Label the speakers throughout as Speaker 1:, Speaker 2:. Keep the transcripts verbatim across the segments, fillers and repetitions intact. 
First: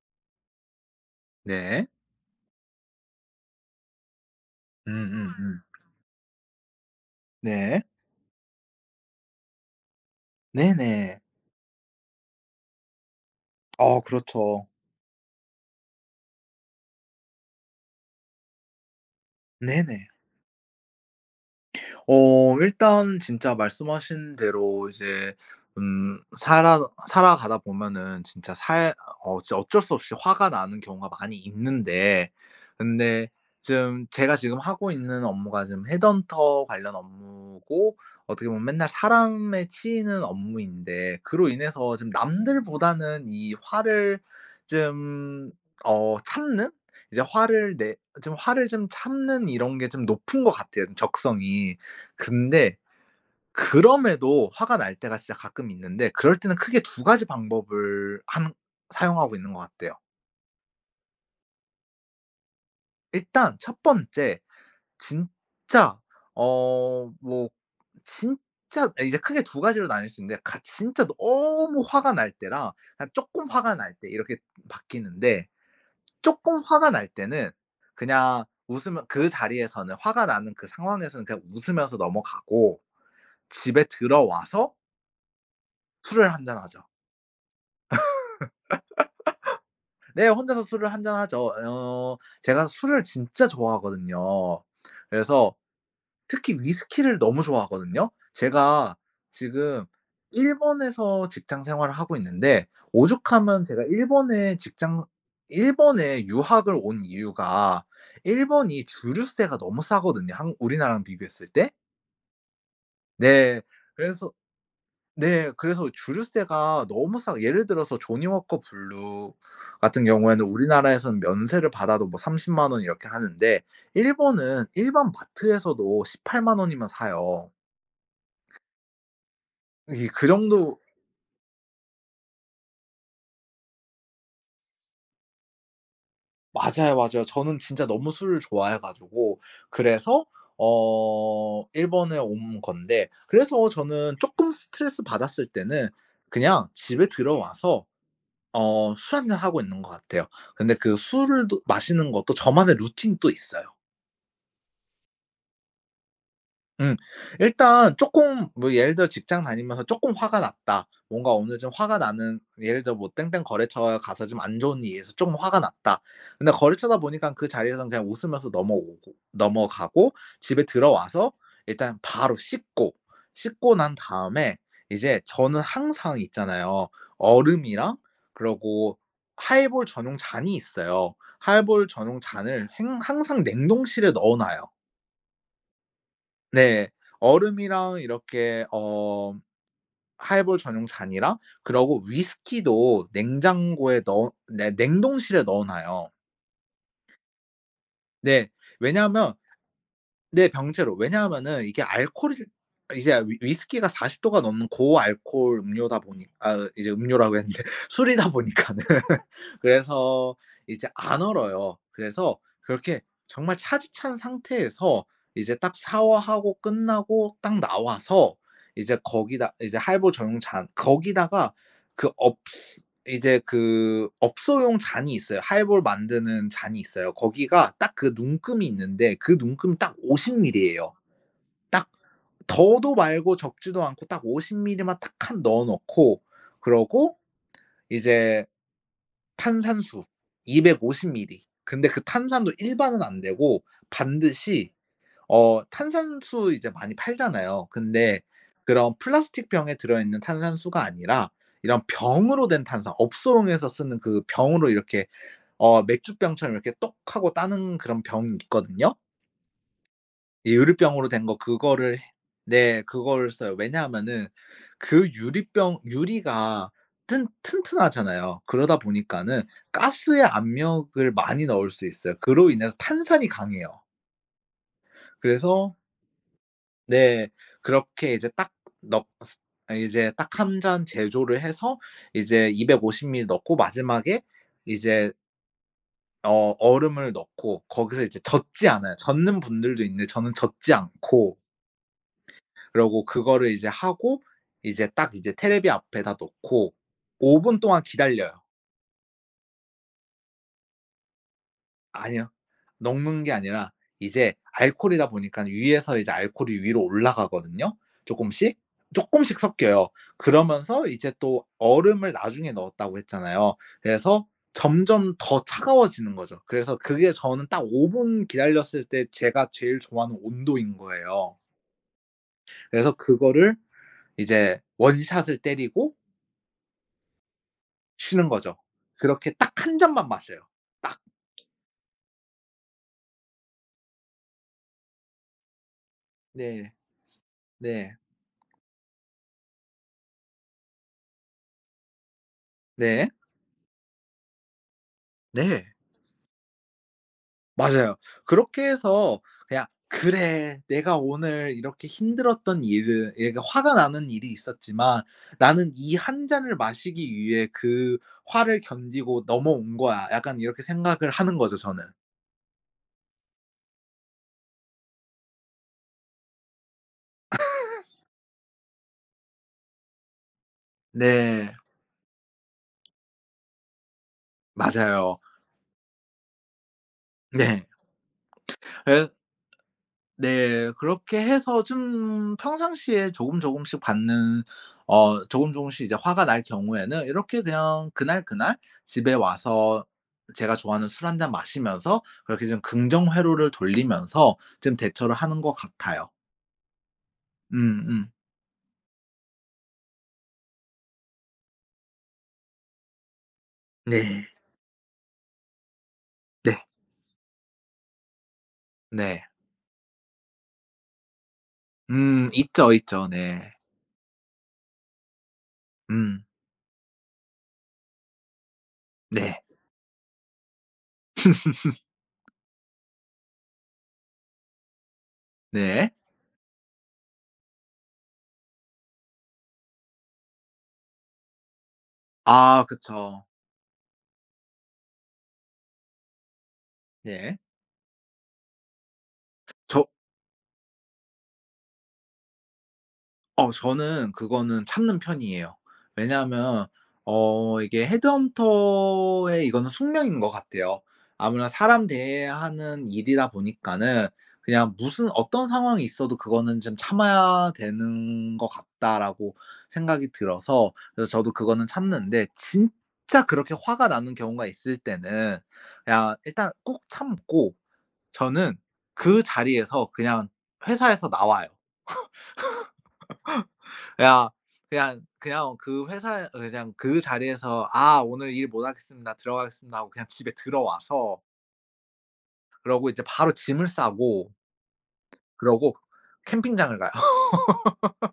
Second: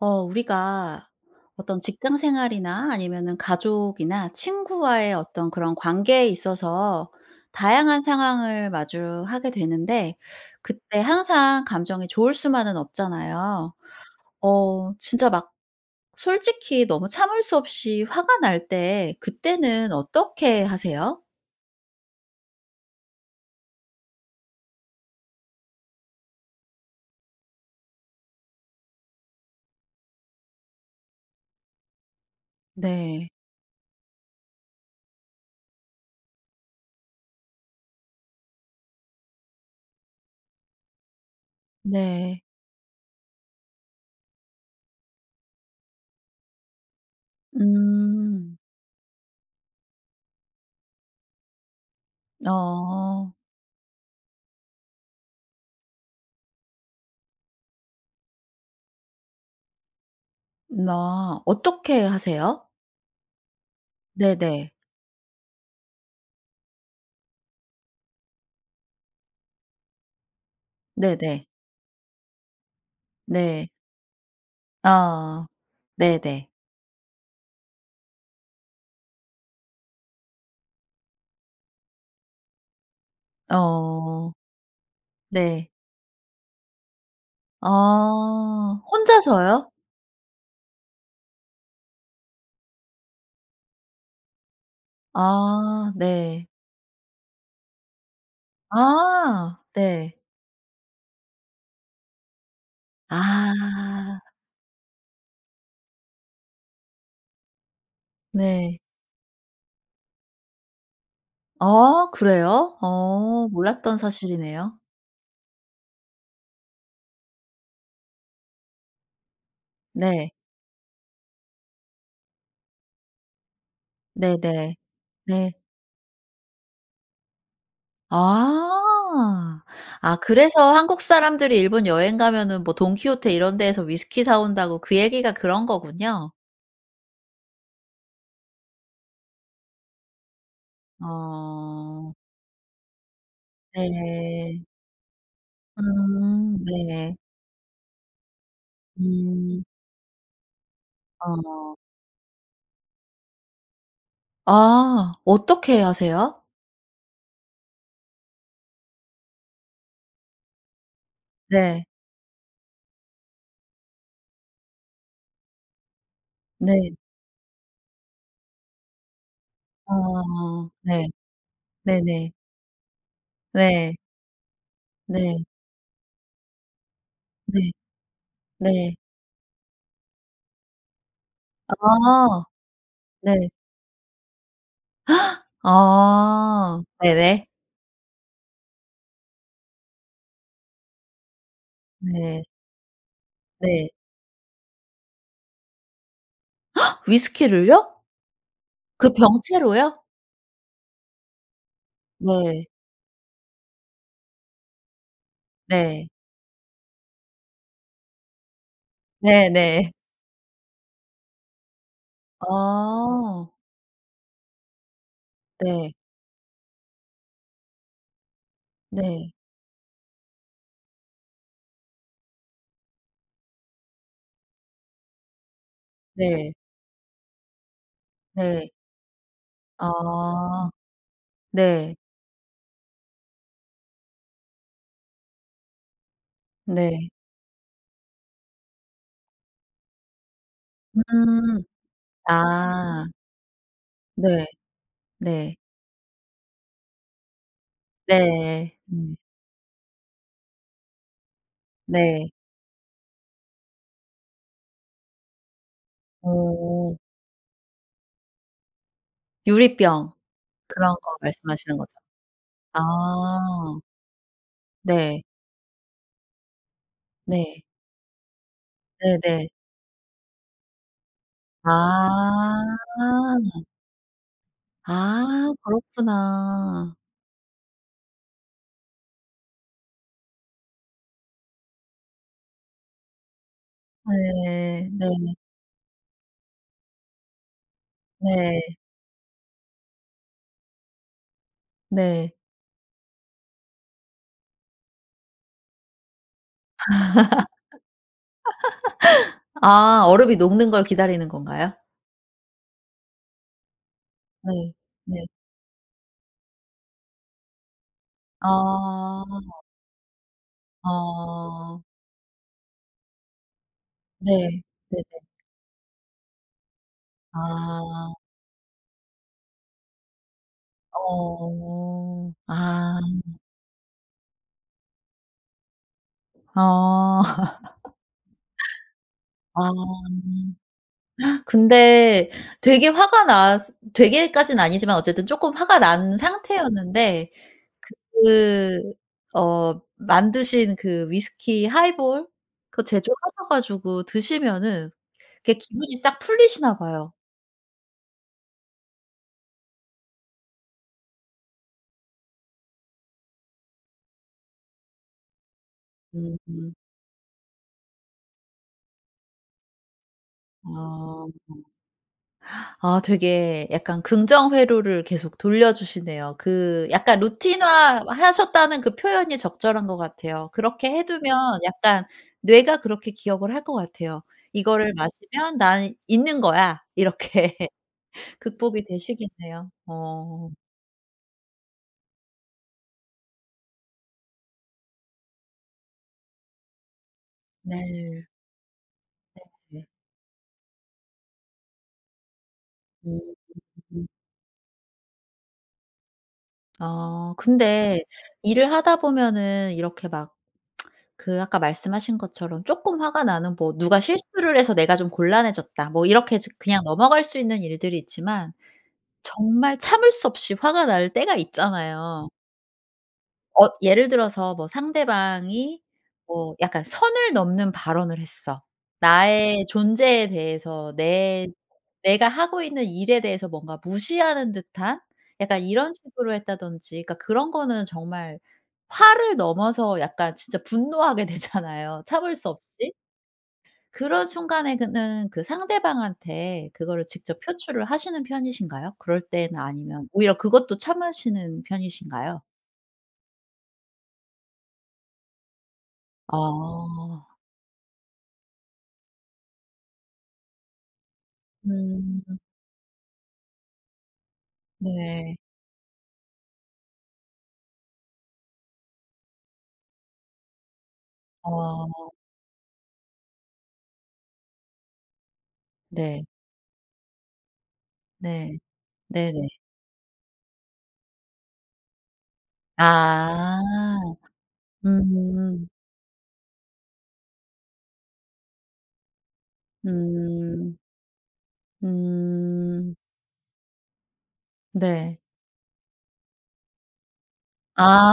Speaker 1: 어 우리가 어떤
Speaker 2: 네.
Speaker 1: 직장생활이나 아니면은 가족이나 친구와의 어떤
Speaker 2: 음음음.
Speaker 1: 그런 관계에 있어서
Speaker 2: 네.
Speaker 1: 다양한 상황을 마주하게 되는데 그때
Speaker 2: 네네.
Speaker 1: 항상 감정이 좋을 수만은 없잖아요.
Speaker 2: 어 그렇죠.
Speaker 1: 어 진짜 막 솔직히 너무 참을 수 없이 화가 날 때 그때는
Speaker 2: 네네.
Speaker 1: 어떻게 하세요?
Speaker 2: 어 일단 진짜 말씀하신 대로 이제 음 살아 살아가다 보면은 진짜 살 어 어쩔 수 없이 화가 나는 경우가 많이 있는데
Speaker 1: 네.
Speaker 2: 근데 쫌 제가 지금 하고 있는 업무가 지금 헤드헌터 관련 업무고 어떻게 보면 맨날 사람에 치이는 업무인데 그로 인해서 좀
Speaker 1: 네.
Speaker 2: 남들보다는 이 화를 좀 어 참는 이제 화를 내 좀
Speaker 1: 음.
Speaker 2: 화를 좀 참는 이런 게 좀 높은 것 같아요 적성이. 근데
Speaker 1: 어.
Speaker 2: 그럼에도 화가 날 때가 진짜 가끔 있는데 그럴 때는 크게 두 가지 방법을 함 사용하고 있는 것 같아요.
Speaker 1: 나 어떻게 하세요?
Speaker 2: 일단 첫 번째
Speaker 1: 네네.
Speaker 2: 진짜 어 뭐 진짜 이제 크게 두 가지로 나눌 수 있는데 가 진짜
Speaker 1: 네네.
Speaker 2: 너무 화가 날 때랑 그냥 쪼금
Speaker 1: 네.
Speaker 2: 화가 날 때 이렇게 바뀌는데
Speaker 1: 어. 네네.
Speaker 2: 쪼금 화가 날 때는 그냥 웃으면 그 자리에서는 화가 나는 그 상황에서는 그냥 웃으면서 넘어가고 집에
Speaker 1: 어
Speaker 2: 들어와서
Speaker 1: 네.
Speaker 2: 술을 한 잔 하죠.
Speaker 1: 아. 혼자서요?
Speaker 2: 네. 혼자서 술을 한 잔하죠. 어 제가 술을 진짜 좋아하거든요. 그래서
Speaker 1: 아. 네.
Speaker 2: 특히 위스키를 너무 좋아하거든요. 제가
Speaker 1: 아.
Speaker 2: 지금
Speaker 1: 네.
Speaker 2: 일본에서 직장 생활을 하고 있는데 오죽하면 제가
Speaker 1: 아.
Speaker 2: 일본에 직장 일본에 유학을 온 이유가
Speaker 1: 네.
Speaker 2: 일본이 주류세가 너무 싸거든요. 한 우리나라랑 비교했을 때.
Speaker 1: 아 그래요? 어
Speaker 2: 네.
Speaker 1: 몰랐던
Speaker 2: 그래서
Speaker 1: 사실이네요.
Speaker 2: 네. 그래서 주류세가 너무 싸 예를 들어서 조니워커 블루 같은
Speaker 1: 네.
Speaker 2: 경우에는 우리나라에선 면세를 받아도 뭐 삼십만 원 이렇게 하는데 일본은
Speaker 1: 네네.
Speaker 2: 일반
Speaker 1: 네.
Speaker 2: 마트에서도 십팔만 원이면 사요.
Speaker 1: 아.
Speaker 2: 이게
Speaker 1: 아
Speaker 2: 그
Speaker 1: 그래서
Speaker 2: 정도
Speaker 1: 한국 사람들이 일본 여행 가면은 뭐 돈키호테 이런 데에서 위스키 사 온다고 그 얘기가 그런 거군요.
Speaker 2: 맞아요, 맞아요. 저는 진짜 너무 술을 좋아해 가지고 그래서 어
Speaker 1: 아.
Speaker 2: 일본에 온 건데 그래서 저는 쪼금
Speaker 1: 네.
Speaker 2: 스트레스 받았을 때는
Speaker 1: 음
Speaker 2: 그냥 집에
Speaker 1: 네.
Speaker 2: 들어와서 어 술 한 잔 하고
Speaker 1: 음.
Speaker 2: 있는 것 같아요. 근데 그 술을 도
Speaker 1: 아.
Speaker 2: 마시는 것도 저만의 루틴이 또 있어요.
Speaker 1: 아. 어떻게 하세요?
Speaker 2: 음. 일단 쪼끔 뭐 예를 들어 직장 다니면서 쪼끔 화가 났다. 뭔가 오늘 좀
Speaker 1: 네.
Speaker 2: 화가 나는 예를 들어 뭐 땡땡 거래처에 가서 좀 안 좋은 일이 있어 좀 화가 났다. 근데
Speaker 1: 네.
Speaker 2: 거래처다 보니깐 그 자리에선 그냥 웃으면서 넘어오고
Speaker 1: 아.
Speaker 2: 넘어가고 집에
Speaker 1: 네.
Speaker 2: 들어와서 일단
Speaker 1: 네네.
Speaker 2: 바로 씻고. 씻고 난
Speaker 1: 네.
Speaker 2: 다음에 이제
Speaker 1: 네.
Speaker 2: 저는 항상 있잖아요.
Speaker 1: 네.
Speaker 2: 얼음이랑
Speaker 1: 네.
Speaker 2: 그러고 하이볼 전용 잔이 있어요. 하이볼 전용
Speaker 1: 아.
Speaker 2: 잔을 행 항상
Speaker 1: 네.
Speaker 2: 냉동실에 넣어놔요.
Speaker 1: 아.
Speaker 2: 네.
Speaker 1: 네네.
Speaker 2: 얼음이랑 이렇게 어 하이볼 전용 잔이랑 그러고
Speaker 1: 네.
Speaker 2: 위스키도
Speaker 1: 네.
Speaker 2: 냉장고에 넣어 네. 냉동실에 넣어놔요.
Speaker 1: 위스키를요?
Speaker 2: 네.
Speaker 1: 그
Speaker 2: 왜냐하면
Speaker 1: 병째로요?
Speaker 2: 네. 병째로. 왜냐하면은 이게 알코올이 [unintelligible]
Speaker 1: 네.
Speaker 2: 이제 위 위스키가 사십 도가 넘는 고알코올 음료다
Speaker 1: 네.
Speaker 2: 보니 아 이제 음료라고 했는데 술이다 보니까는.
Speaker 1: 네네.
Speaker 2: 그래서 이제 안 얼어요. 그래서 그렇게
Speaker 1: 아.
Speaker 2: 정말 차디 찬 상태에서 이제 딱
Speaker 1: 네.
Speaker 2: 샤워하고 끝나고 딱 나와서 이제
Speaker 1: 네.
Speaker 2: 거기다 이제 하이볼 전용 잔 거기다가 그 업ㅅ 이제 그 업소용 잔이 있어요. 하이볼 만드는
Speaker 1: 네.
Speaker 2: 잔이 있어요. 거기가 딱 그 눈금이
Speaker 1: 네.
Speaker 2: 있는데 그 눈금 딱 오십
Speaker 1: 아.
Speaker 2: 밀리예요. 딱
Speaker 1: 네.
Speaker 2: 더도 말고 적지도 않고 딱 오십 밀리만 딱 칸 넣어 놓고
Speaker 1: 네.
Speaker 2: 그러고 이제 탄산수 이백오십 밀리.
Speaker 1: 음.
Speaker 2: 근데 그 탄산도 일반은
Speaker 1: 아.
Speaker 2: 안 되고
Speaker 1: 네.
Speaker 2: 반드시
Speaker 1: 네.
Speaker 2: 어 탄산수 이제 많이 팔잖아요? 근데
Speaker 1: 네.
Speaker 2: 그런
Speaker 1: 음.
Speaker 2: 플라스틱 병에 들어있는 탄산수가 아니라 이런
Speaker 1: 네.
Speaker 2: 병으로 된 탄산, 업소용에서 쓰는 그 병으로 이렇게 어 맥주병처럼 이렇게 똑
Speaker 1: 어.
Speaker 2: 하고 따는 그런 병이 있거든요.
Speaker 1: 유리병
Speaker 2: 예.
Speaker 1: 그런
Speaker 2: 유리병으로
Speaker 1: 거
Speaker 2: 된 거
Speaker 1: 말씀하시는 거죠?
Speaker 2: 그거를 해 네 그거를 써요.
Speaker 1: 아.
Speaker 2: 왜냐하면은 그
Speaker 1: 네.
Speaker 2: 유리병 유리가 튼
Speaker 1: 네.
Speaker 2: 튼튼하잖아요. 그러다 보니까는
Speaker 1: 네네.
Speaker 2: 가스의 압력을 많이 넣을 수 있어요. 그로
Speaker 1: 아.
Speaker 2: 인해서 탄산이 강해요.
Speaker 1: 아.
Speaker 2: 그래서
Speaker 1: 그렇구나.
Speaker 2: 네. 그렇게 이제 딱 넣 스 어 이제 딱 한 잔 제조를 해서 이제 이백오십 밀리 넣고 마지막에
Speaker 1: 네. 네.
Speaker 2: 이제 어 얼음을 넣고 거기서 이제 젓지
Speaker 1: 네.
Speaker 2: 않아요. 젓는 분들도 있는데 저는 젓지 않고
Speaker 1: 네.
Speaker 2: 그러고 그거를 이제 하고 이제 딱 이제 테레비 앞에다 놓고 오 분 동안 기다려요.
Speaker 1: 아 얼음이 녹는 걸 기다리는 건가요?
Speaker 2: 아니요. 녹는 게 아니라 이제
Speaker 1: 네.
Speaker 2: 알코올이다
Speaker 1: 네.
Speaker 2: 보니깐 위에서 이제 알코올이 위로 올라가거든요, 쪼금씩.
Speaker 1: 어.
Speaker 2: 쪼끔씩 섞여요. 그러면서 이제 또
Speaker 1: 어.
Speaker 2: 얼음을 나중에 넣었다고 했잖아요. 그래서
Speaker 1: 네. 네네.
Speaker 2: 점점 더 차가워지는 거죠. 그래서 그게 저는 딱 오
Speaker 1: 아.
Speaker 2: 분 기다렸을 때 제가 제일 좋아하는 온도인 거예요.
Speaker 1: 어.
Speaker 2: 그래서
Speaker 1: 아.
Speaker 2: 그거를 이제 원 샷을 때리고
Speaker 1: 아.
Speaker 2: 쉬는 거죠. 그렇게 딱
Speaker 1: 아.
Speaker 2: 한 잔만 마셔요 딱.
Speaker 1: 근데 되게 화가 나스 되게까진 아니지만 어쨌든 조금 화가 난
Speaker 2: 네.
Speaker 1: 상태였는데
Speaker 2: 네.
Speaker 1: 그 어 만드신 그 위스키 하이볼 그거
Speaker 2: 네.
Speaker 1: 제조하셔 가지고 드시면은 그게
Speaker 2: 네.
Speaker 1: 기분이 싹 풀리시나 봐요.
Speaker 2: 맞아요. 그렇게 해서 그냥 '그래 내가 오늘 이렇게 힘들었던 일을' 예 그러니까 '화가 나는 일이 있었지만 나는 이 한 잔을
Speaker 1: 음.
Speaker 2: 마시기 위해 그 화를 견디고 넘어온 거야.' 약간 이렇게 생각을
Speaker 1: 아.
Speaker 2: 하는 거죠 저는.
Speaker 1: 아 되게 약간 긍정 회로를 계속 돌려 주시네요. 그 약간 루틴화 하셨다는 그 표현이 적절한 것 같아요. 그렇게 해 두면
Speaker 2: 네.
Speaker 1: 약간 뇌가 그렇게 기억을 할 것 같아요. '이거를
Speaker 2: 맞아요.
Speaker 1: 마시면 난 잊는 거야.' 이렇게.
Speaker 2: 네.
Speaker 1: 극복이
Speaker 2: 에
Speaker 1: 되시겠네요. 어.
Speaker 2: 네 그렇게 해서 좀 평상시에 조금 조금씩 받는 어 조금 조금씩 이제 화가 날 경우에는 이렇게 그냥 그날,
Speaker 1: 네.
Speaker 2: 그날 집에 와서
Speaker 1: 네네.
Speaker 2: 제가 좋아하는 술 한 잔 마시면서 그렇게 좀 긍정
Speaker 1: 음.
Speaker 2: 회로를 돌리면서 좀 대처를 하는 것 같아요.
Speaker 1: 어.
Speaker 2: 음
Speaker 1: 근데
Speaker 2: 음.
Speaker 1: 일을 하다 보면은 이렇게 막 그 아까 말씀하신 것처럼 조금 화가 나는 뭐 "누가
Speaker 2: 네.
Speaker 1: 실수를 해서 내가 좀 곤란해졌다." 뭐 이렇게 좀
Speaker 2: 네.
Speaker 1: 그냥 넘어갈 수 있는 일들이 있지만
Speaker 2: 네.
Speaker 1: 정말 참을 수 없이 화가 날 때가 있잖아요.
Speaker 2: 음. 있죠, 있죠. 네.
Speaker 1: 엇 예를 들어서 뭐 상대방이
Speaker 2: 음.
Speaker 1: 뭐 약간 선을 넘는 발언을 했어.
Speaker 2: 네.
Speaker 1: 나의 존재에 대해서 내 내가 하고 있는 일에 대해서 뭔가 무시하는 듯한 약간 이런
Speaker 2: 네.
Speaker 1: 식으로 했다든지 그니까 그런 거는 정말 화를 넘어서 약간 진짜 분노하게 되잖아요, 참을 수
Speaker 2: 아.
Speaker 1: 없이.
Speaker 2: 그쵸.
Speaker 1: 그런 순간에 그는 그 상대방한테 그거를
Speaker 2: 네.
Speaker 1: 직접 표출을 하시는 편이신가요? 그럴 때나
Speaker 2: 저
Speaker 1: 아니면 오히려 그것도 참으시는 편이신가요?
Speaker 2: 어 저는 그거는 참는 편이에요. 왜냐하면
Speaker 1: 어.
Speaker 2: 어 이게 헤드헌터의 이거는 숙명인 거 같아요. 아무나 사람 대해야
Speaker 1: 음.
Speaker 2: 하는 일이다 보니까는 그냥 무슨
Speaker 1: 네.
Speaker 2: 어떤 상황이 있어도 그거는 좀 '참아야 되는 거 같다.'라고 생각이 들어서 그래서 저도 그거는
Speaker 1: 어.
Speaker 2: 참는데 진짜 그렇게 화가 나는 경우가 있을 때는 그냥
Speaker 1: 네.
Speaker 2: 일단 꾹 참고 저는
Speaker 1: 네.
Speaker 2: 그
Speaker 1: 네네.
Speaker 2: 자리에서 그냥 회사에서 나와요.
Speaker 1: 아
Speaker 2: 그냥, 그냥, 그냥
Speaker 1: 음.
Speaker 2: 그 회사에 그냥 그 자리에서 "아. 오늘 일 못 하겠습니다. 들어가겠습니다." 하고 그냥 집에
Speaker 1: 음.
Speaker 2: 들어와서 그러고
Speaker 1: 음.
Speaker 2: 이제 바로 짐을 싸고
Speaker 1: 네.
Speaker 2: 그러고 캠핑장을 가요.
Speaker 1: 아.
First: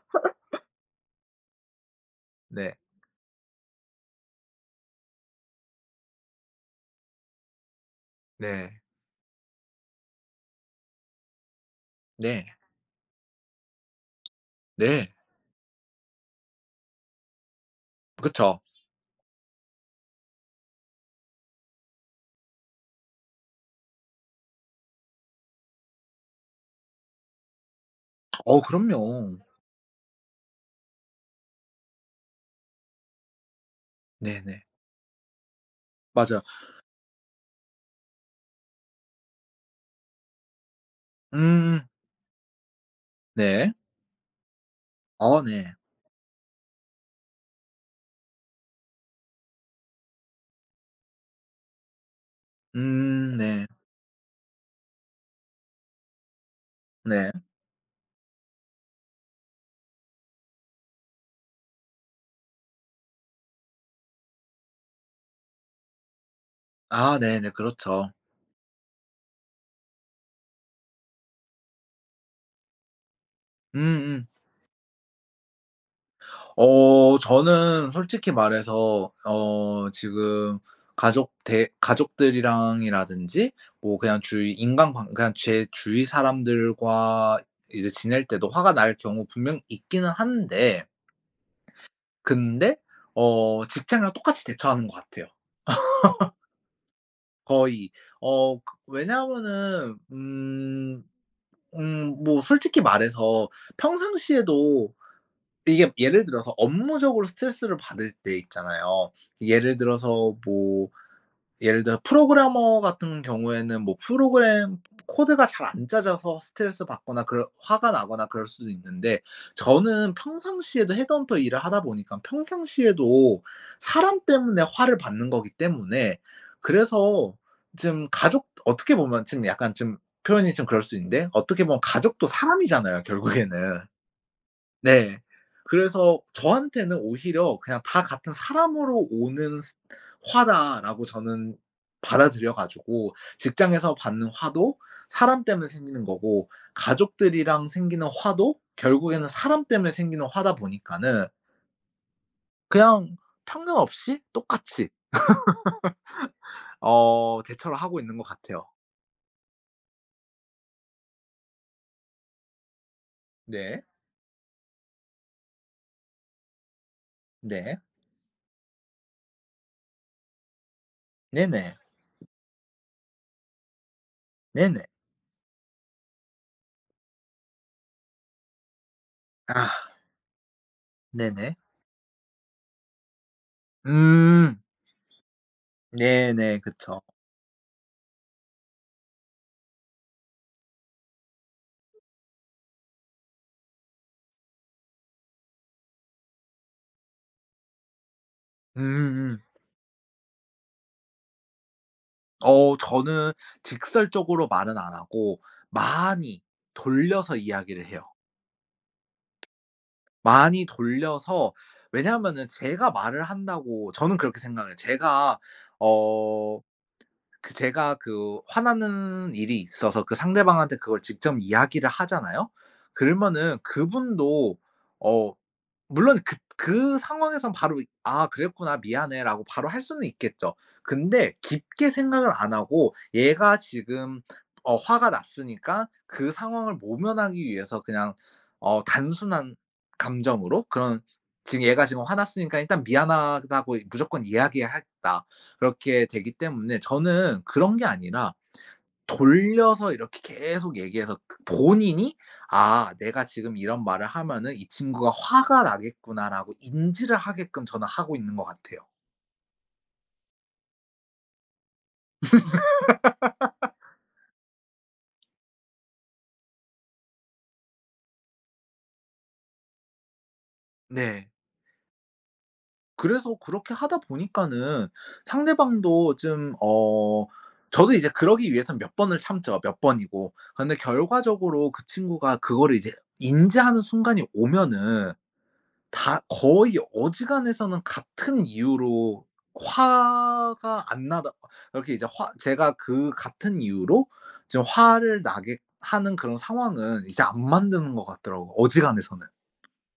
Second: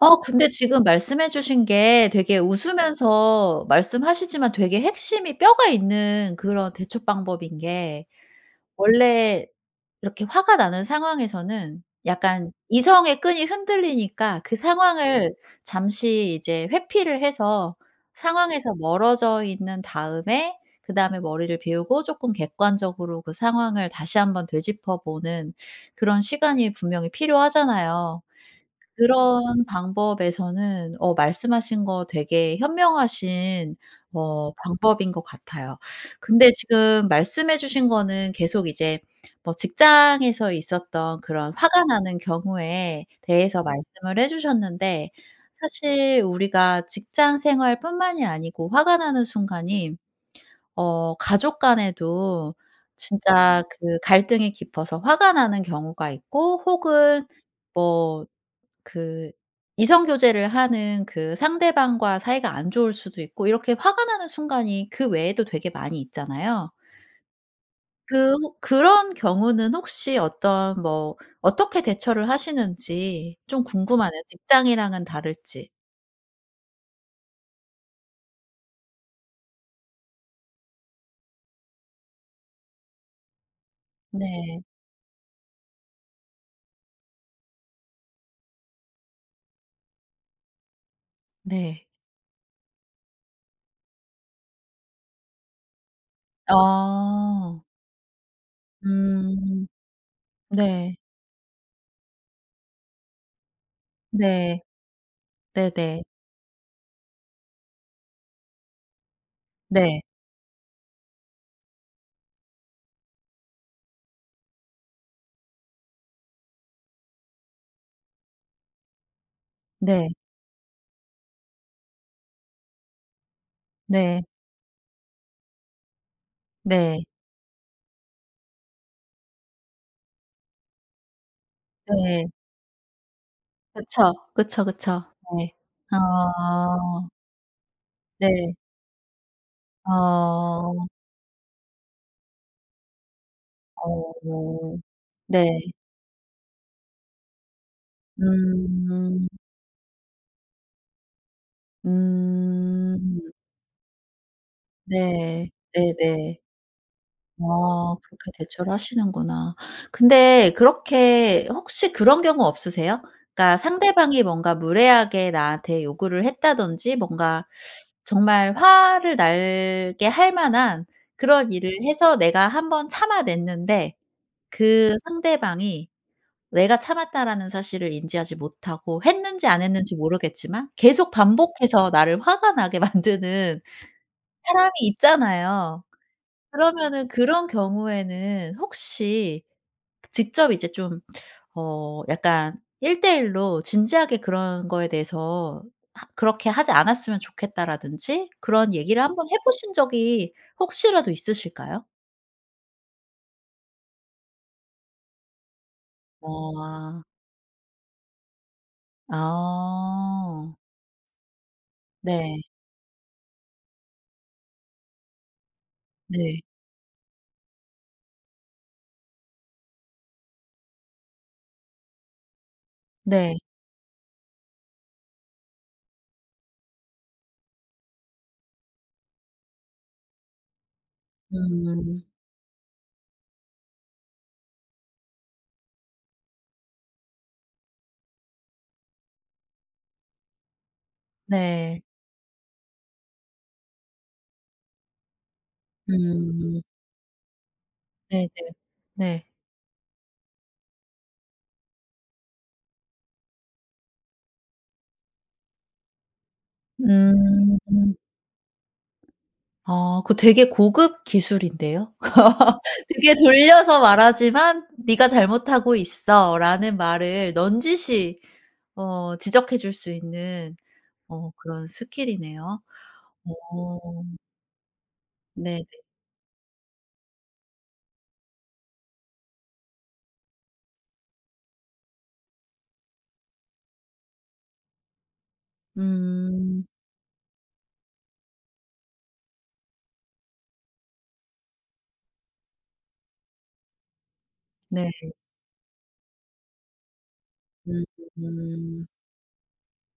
Speaker 1: 아! 근데 지금 말씀해주신 게 되게
Speaker 2: 네.
Speaker 1: 웃으면서 말씀하시지만 되게 핵심이 뼈가 있는 그런 대처 방법인 게
Speaker 2: 네.
Speaker 1: 원래 이렇게 화가 나는 상황에서는 약간
Speaker 2: 네.
Speaker 1: 이성의 끈이 흔들리니까 그
Speaker 2: 네.
Speaker 1: 상황을 잠시 이제 회피를 해서
Speaker 2: 그쵸.
Speaker 1: 상황에서 멀어져 있는 다음에 그다음에 머리를 비우고 조금 객관적으로 그 상황을 다시 한번 되짚어보는 그런 시간이 분명히 필요하잖아요.
Speaker 2: 어 그럼요.
Speaker 1: 그런 방법에서는 어 말씀하신 거 되게 현명하신 어
Speaker 2: 네네.
Speaker 1: 방법인 것 같아요.
Speaker 2: 맞아요.
Speaker 1: 근데 지금 말씀해 주신 거는 계속 이제 뭐 직장에서 있었던 그런 화가
Speaker 2: 음.
Speaker 1: 나는 경우에 대해서
Speaker 2: 네.
Speaker 1: 말씀을 해주셨는데
Speaker 2: 어 네.
Speaker 1: 사실 우리가 직장 생활뿐만이 아니고 화가 나는 순간이 어 가족 간에도
Speaker 2: 음
Speaker 1: 진짜
Speaker 2: 네.
Speaker 1: 그 갈등이 깊어서 화가 나는 경우가 있고 혹은
Speaker 2: 네.
Speaker 1: 뭐 그 이성 교제를 하는 그 상대방과 사이가 안 좋을 수도 있고 이렇게 화가 나는 순간이 그 외에도 되게 많이 있잖아요.
Speaker 2: 아 네네 그렇죠.
Speaker 1: 그 혹 그런 경우는 혹시 어떤 뭐 어떻게 대처를 하시는지 좀
Speaker 2: 음
Speaker 1: 궁금하네요.
Speaker 2: 음.
Speaker 1: 직장이랑은 다를지.
Speaker 2: 어. 저는 솔직히 말해서 어 지금 가족 대 가족들이랑이라든지 뭐 그냥 주위
Speaker 1: 네.
Speaker 2: 인간관 그냥 제 주위 사람들과 이제 지낼 때도 화가 날 경우 분명히 있기는 한데
Speaker 1: 네.
Speaker 2: 근데 어 직장이랑 똑같이 대처하는 거 같아요
Speaker 1: 어.
Speaker 2: 거의. 어. 그
Speaker 1: 음.
Speaker 2: 왜냐하면은
Speaker 1: 네.
Speaker 2: 음, 음 뭐 솔직히 말해서
Speaker 1: 네.
Speaker 2: 평상시에도 이게
Speaker 1: 네네.
Speaker 2: 예를 들어서 업무적으로 스트레스를 받을 때 있잖아요. 예를
Speaker 1: 네.
Speaker 2: 들어서 뭐 예를 들어 프로그래머 같은 경우에는 뭐 프로그램 코드가 잘 안 짜져서 스트레스 받거나 그럴 화가 나거나 그럴 수는 있는데 저는
Speaker 1: 네.
Speaker 2: 평상시에도 헤드헌터 일을 하다 보니까 평상시에도 사람
Speaker 1: 네.
Speaker 2: 때문에 화를 받는 거기 때문에
Speaker 1: 네.
Speaker 2: 그래서 좀 가족 어떻게 보면 좀 약간 좀 표현이 좀 그럴 수 있는데 어떻게 보면
Speaker 1: 네.
Speaker 2: 가족도 사람이잖아요, 결국에는.
Speaker 1: 그쵸. 그쵸, 그쵸.
Speaker 2: 네.
Speaker 1: 네.
Speaker 2: 그래서 저한테는
Speaker 1: 아.
Speaker 2: 오히려 그냥 다 같은
Speaker 1: 네.
Speaker 2: '사람으로 오는 스
Speaker 1: 아.
Speaker 2: 화다.'라고 저는 받아들여 가지고 직장에서
Speaker 1: 어
Speaker 2: 받는 화도
Speaker 1: 음.
Speaker 2: 사람
Speaker 1: 네.
Speaker 2: 때문에 생기는 거고 가족들이랑 생기는 화도
Speaker 1: 음.
Speaker 2: 결국에는 사람 때문에 생기는 화다 보니까는 그냥
Speaker 1: 음.
Speaker 2: 편견 없이 똑같이
Speaker 1: 네. 네네.
Speaker 2: 어 대처를
Speaker 1: 어
Speaker 2: 하고 있는 것
Speaker 1: 그렇게
Speaker 2: 같아요.
Speaker 1: 대처를 하시는구나. 근데 그렇게 혹시 그런 경우 없으세요? 그러니까
Speaker 2: 네.
Speaker 1: 상대방이 뭔가 무례하게 나한테 요구를 했다든지 뭔가
Speaker 2: 네.
Speaker 1: 정말 화를 나게 할 만한 그런 일을
Speaker 2: 네네.
Speaker 1: 해서 내가 한 번 참아냈는데
Speaker 2: 네네.
Speaker 1: 그 상대방이 내가 "참았다."라는 사실을 인지하지 못하고 했는지 안
Speaker 2: 아.
Speaker 1: 했는지 모르겠지만 계속
Speaker 2: 네네.
Speaker 1: 반복해서 나를 화가 나게 만드는
Speaker 2: 음.
Speaker 1: 사람이 있잖아요?
Speaker 2: 네 네. 그쵸.
Speaker 1: 그러면은 그런 경우에는 혹시 직접 이제 좀 어 약간 일대일로 진지하게 그런 거에 대해서 하 "그렇게 하지 않았으면 좋겠다."라든지 그런
Speaker 2: 음
Speaker 1: 얘기를 한번
Speaker 2: 음.
Speaker 1: 해보신 적이 혹시라도 있으실까요?
Speaker 2: 어. 저는 직설적으로 말은 안 하고 많이
Speaker 1: 어 아.
Speaker 2: 돌려서 이야기를 해요.
Speaker 1: 어.
Speaker 2: 많이 돌려서
Speaker 1: 네.
Speaker 2: 왜냐면은 제가 말을 한다고 저는 그렇게 생각을 해요. 제가
Speaker 1: 네.
Speaker 2: 어 그 제가 그 화나는 일이 있어서 그 상대방한테 그걸 직접 이야기를 하잖아요?
Speaker 1: 네.
Speaker 2: 그러면은 그분도 어 물론 그 그 상황에선 바로 "이 아. 그랬구나 미안해."라고 바로 할 수는 있겠죠. 근데 깊게
Speaker 1: 음.
Speaker 2: 생각을 안 하고 얘가 지금 어 화가 났으니까 그 상황을 모면하기 위해서 그냥 어 단순한 감정으로 그런 '지금
Speaker 1: 네.
Speaker 2: 얘가 지금 화 났으니까 일단 미안하다고 무조건 이야기 하겠다.' 그렇게 되기
Speaker 1: 음.
Speaker 2: 때문에 저는 그런 게
Speaker 1: 네네.
Speaker 2: 아니라
Speaker 1: 네.
Speaker 2: 돌려서 이렇게 계속 얘기해서 그 본인이 '아. 내가 지금 이런 말을 하면은 이 친구가 화가 나겠구나.'라고 인지를 하게끔 저는
Speaker 1: 음.
Speaker 2: 하고 있는 거 같아요.
Speaker 1: 아. 그 되게 고급 기술인데요? 되게 돌려서 말하지만 "네가 잘못하고 있어."라는 말을 넌지시 어 지적해 줄 수 있는
Speaker 2: 네.
Speaker 1: 어 그런 스킬이네요.
Speaker 2: 그래서 그렇게 하다
Speaker 1: 어.
Speaker 2: 보니까는
Speaker 1: 네네.
Speaker 2: 상대방도 좀 어. 저도 이제 그러기 위해선 몇 번을 참죠. 몇 번이고. 근데 결과적으로 그 친구가 그거를 이제 인지하는 순간이 오면은 다
Speaker 1: 음.
Speaker 2: 거의 어지간해서는 같은 이유로 화가 안 나다 거 이렇게 이제 화 제가 그 같은 이유로 지금
Speaker 1: 네.
Speaker 2: 화를 나게 하는 그런 상황은 이제 안
Speaker 1: 음
Speaker 2: 만드는 거 같더라고.
Speaker 1: 음.
Speaker 2: 어지간해서는.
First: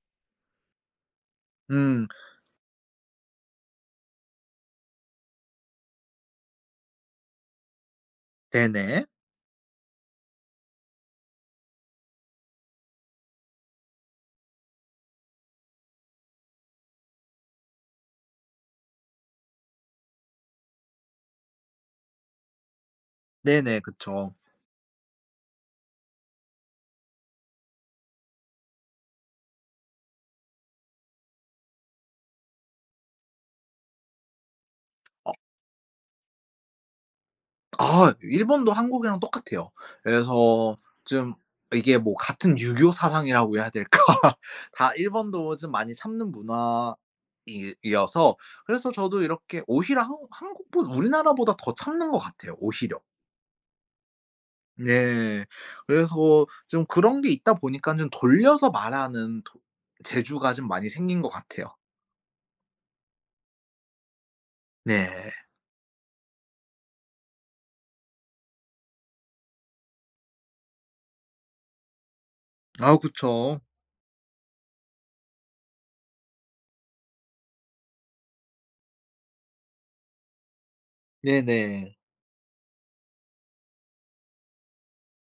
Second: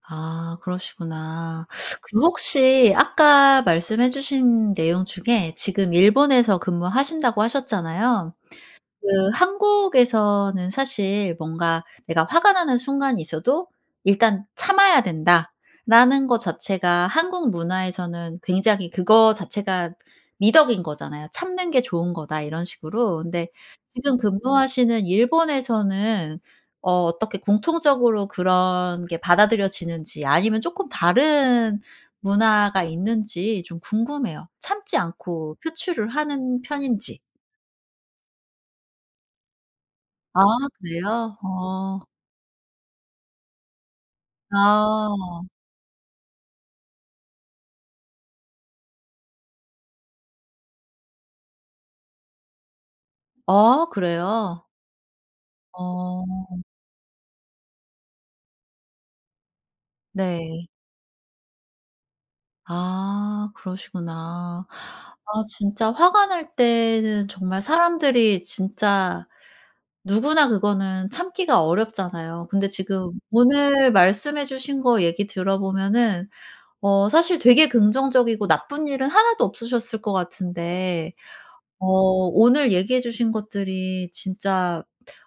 Speaker 1: 아 그러시구나.
Speaker 2: 음.
Speaker 1: 그 혹시 아까 말씀해 주신 내용 중에 지금 일본에서 근무하신다고 하셨잖아요.
Speaker 2: 네네.
Speaker 1: 그 한국에서는 사실 뭔가 내가 화가 나는 순간이 있어도 "일단 참아야 된다."라는 거 자체가 한국 문화에서는 굉장히 그거 자체가 미덕인 거잖아요. "참는 게 좋은 거다." 이런 식으로. 근데
Speaker 2: 네네
Speaker 1: 지금
Speaker 2: 그쵸.
Speaker 1: 근무하시는 일본에서는 어 어떻게 공통적으로 그런 게 받아들여지는지 아니면 쪼끔 다른 문화가 있는지 좀 궁금해요. 참지
Speaker 2: 어.
Speaker 1: 않고 표출을 하는 편인지.
Speaker 2: 아 일본도 한국이랑 똑같아요.
Speaker 1: 아
Speaker 2: 그래서 좀
Speaker 1: 그래요?
Speaker 2: 이게
Speaker 1: 어.
Speaker 2: 뭐 같은 유교 사상이라고 해야 될까? 다
Speaker 1: 아.
Speaker 2: 일본도 좀 많이 참는 문화 이 이어서 그래서 저도 이렇게 오히려 한국 한국 보 우리나라보다 더 참는 것 같아요 오히려.
Speaker 1: 어 그래요?
Speaker 2: 네. 그래서
Speaker 1: 어.
Speaker 2: 좀 그런 게 있다 보니깐 좀 돌려서 말하는 토 재주가 좀
Speaker 1: 네.
Speaker 2: 많이 생긴 것 같아요.
Speaker 1: 아 그러시구나.
Speaker 2: 네.
Speaker 1: 아 진짜 화가 날 때는 정말 사람들이 진짜 누구나 그거는 참기가 어렵잖아요. 근데
Speaker 2: 아
Speaker 1: 지금
Speaker 2: 그쵸.
Speaker 1: 오늘 말씀해 주신 거 얘기 들어 보면은 어 사실 되게 긍정적이고 나쁜 일은 하나도 없으셨을 것 같은데 어
Speaker 2: 네네.
Speaker 1: 오늘 얘기해 주신 것들이 진짜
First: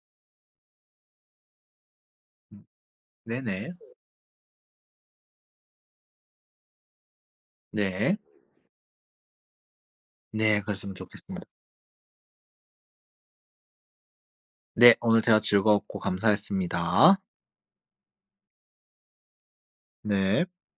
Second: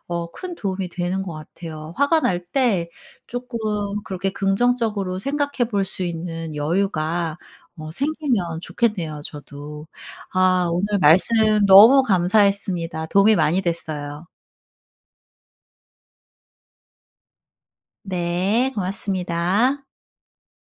Speaker 1: 어 큰 도움이 되는 것 같아요. 화가 날 때 쪼끔
Speaker 2: 네네.
Speaker 1: 그렇게 긍정적으로 생각해 볼 수 있는 여유가 어
Speaker 2: 네.
Speaker 1: 생기면 좋겠네요 저도.
Speaker 2: 네
Speaker 1: 아
Speaker 2: 그랬으면
Speaker 1: 오늘
Speaker 2: 좋겠습니다.
Speaker 1: 말씀 너무 감사했습니다. 도움이 많이 됐어요.
Speaker 2: 네 오늘 대화 즐거웠고 감사했습니다.
Speaker 1: 네 고맙습니다.
Speaker 2: 네.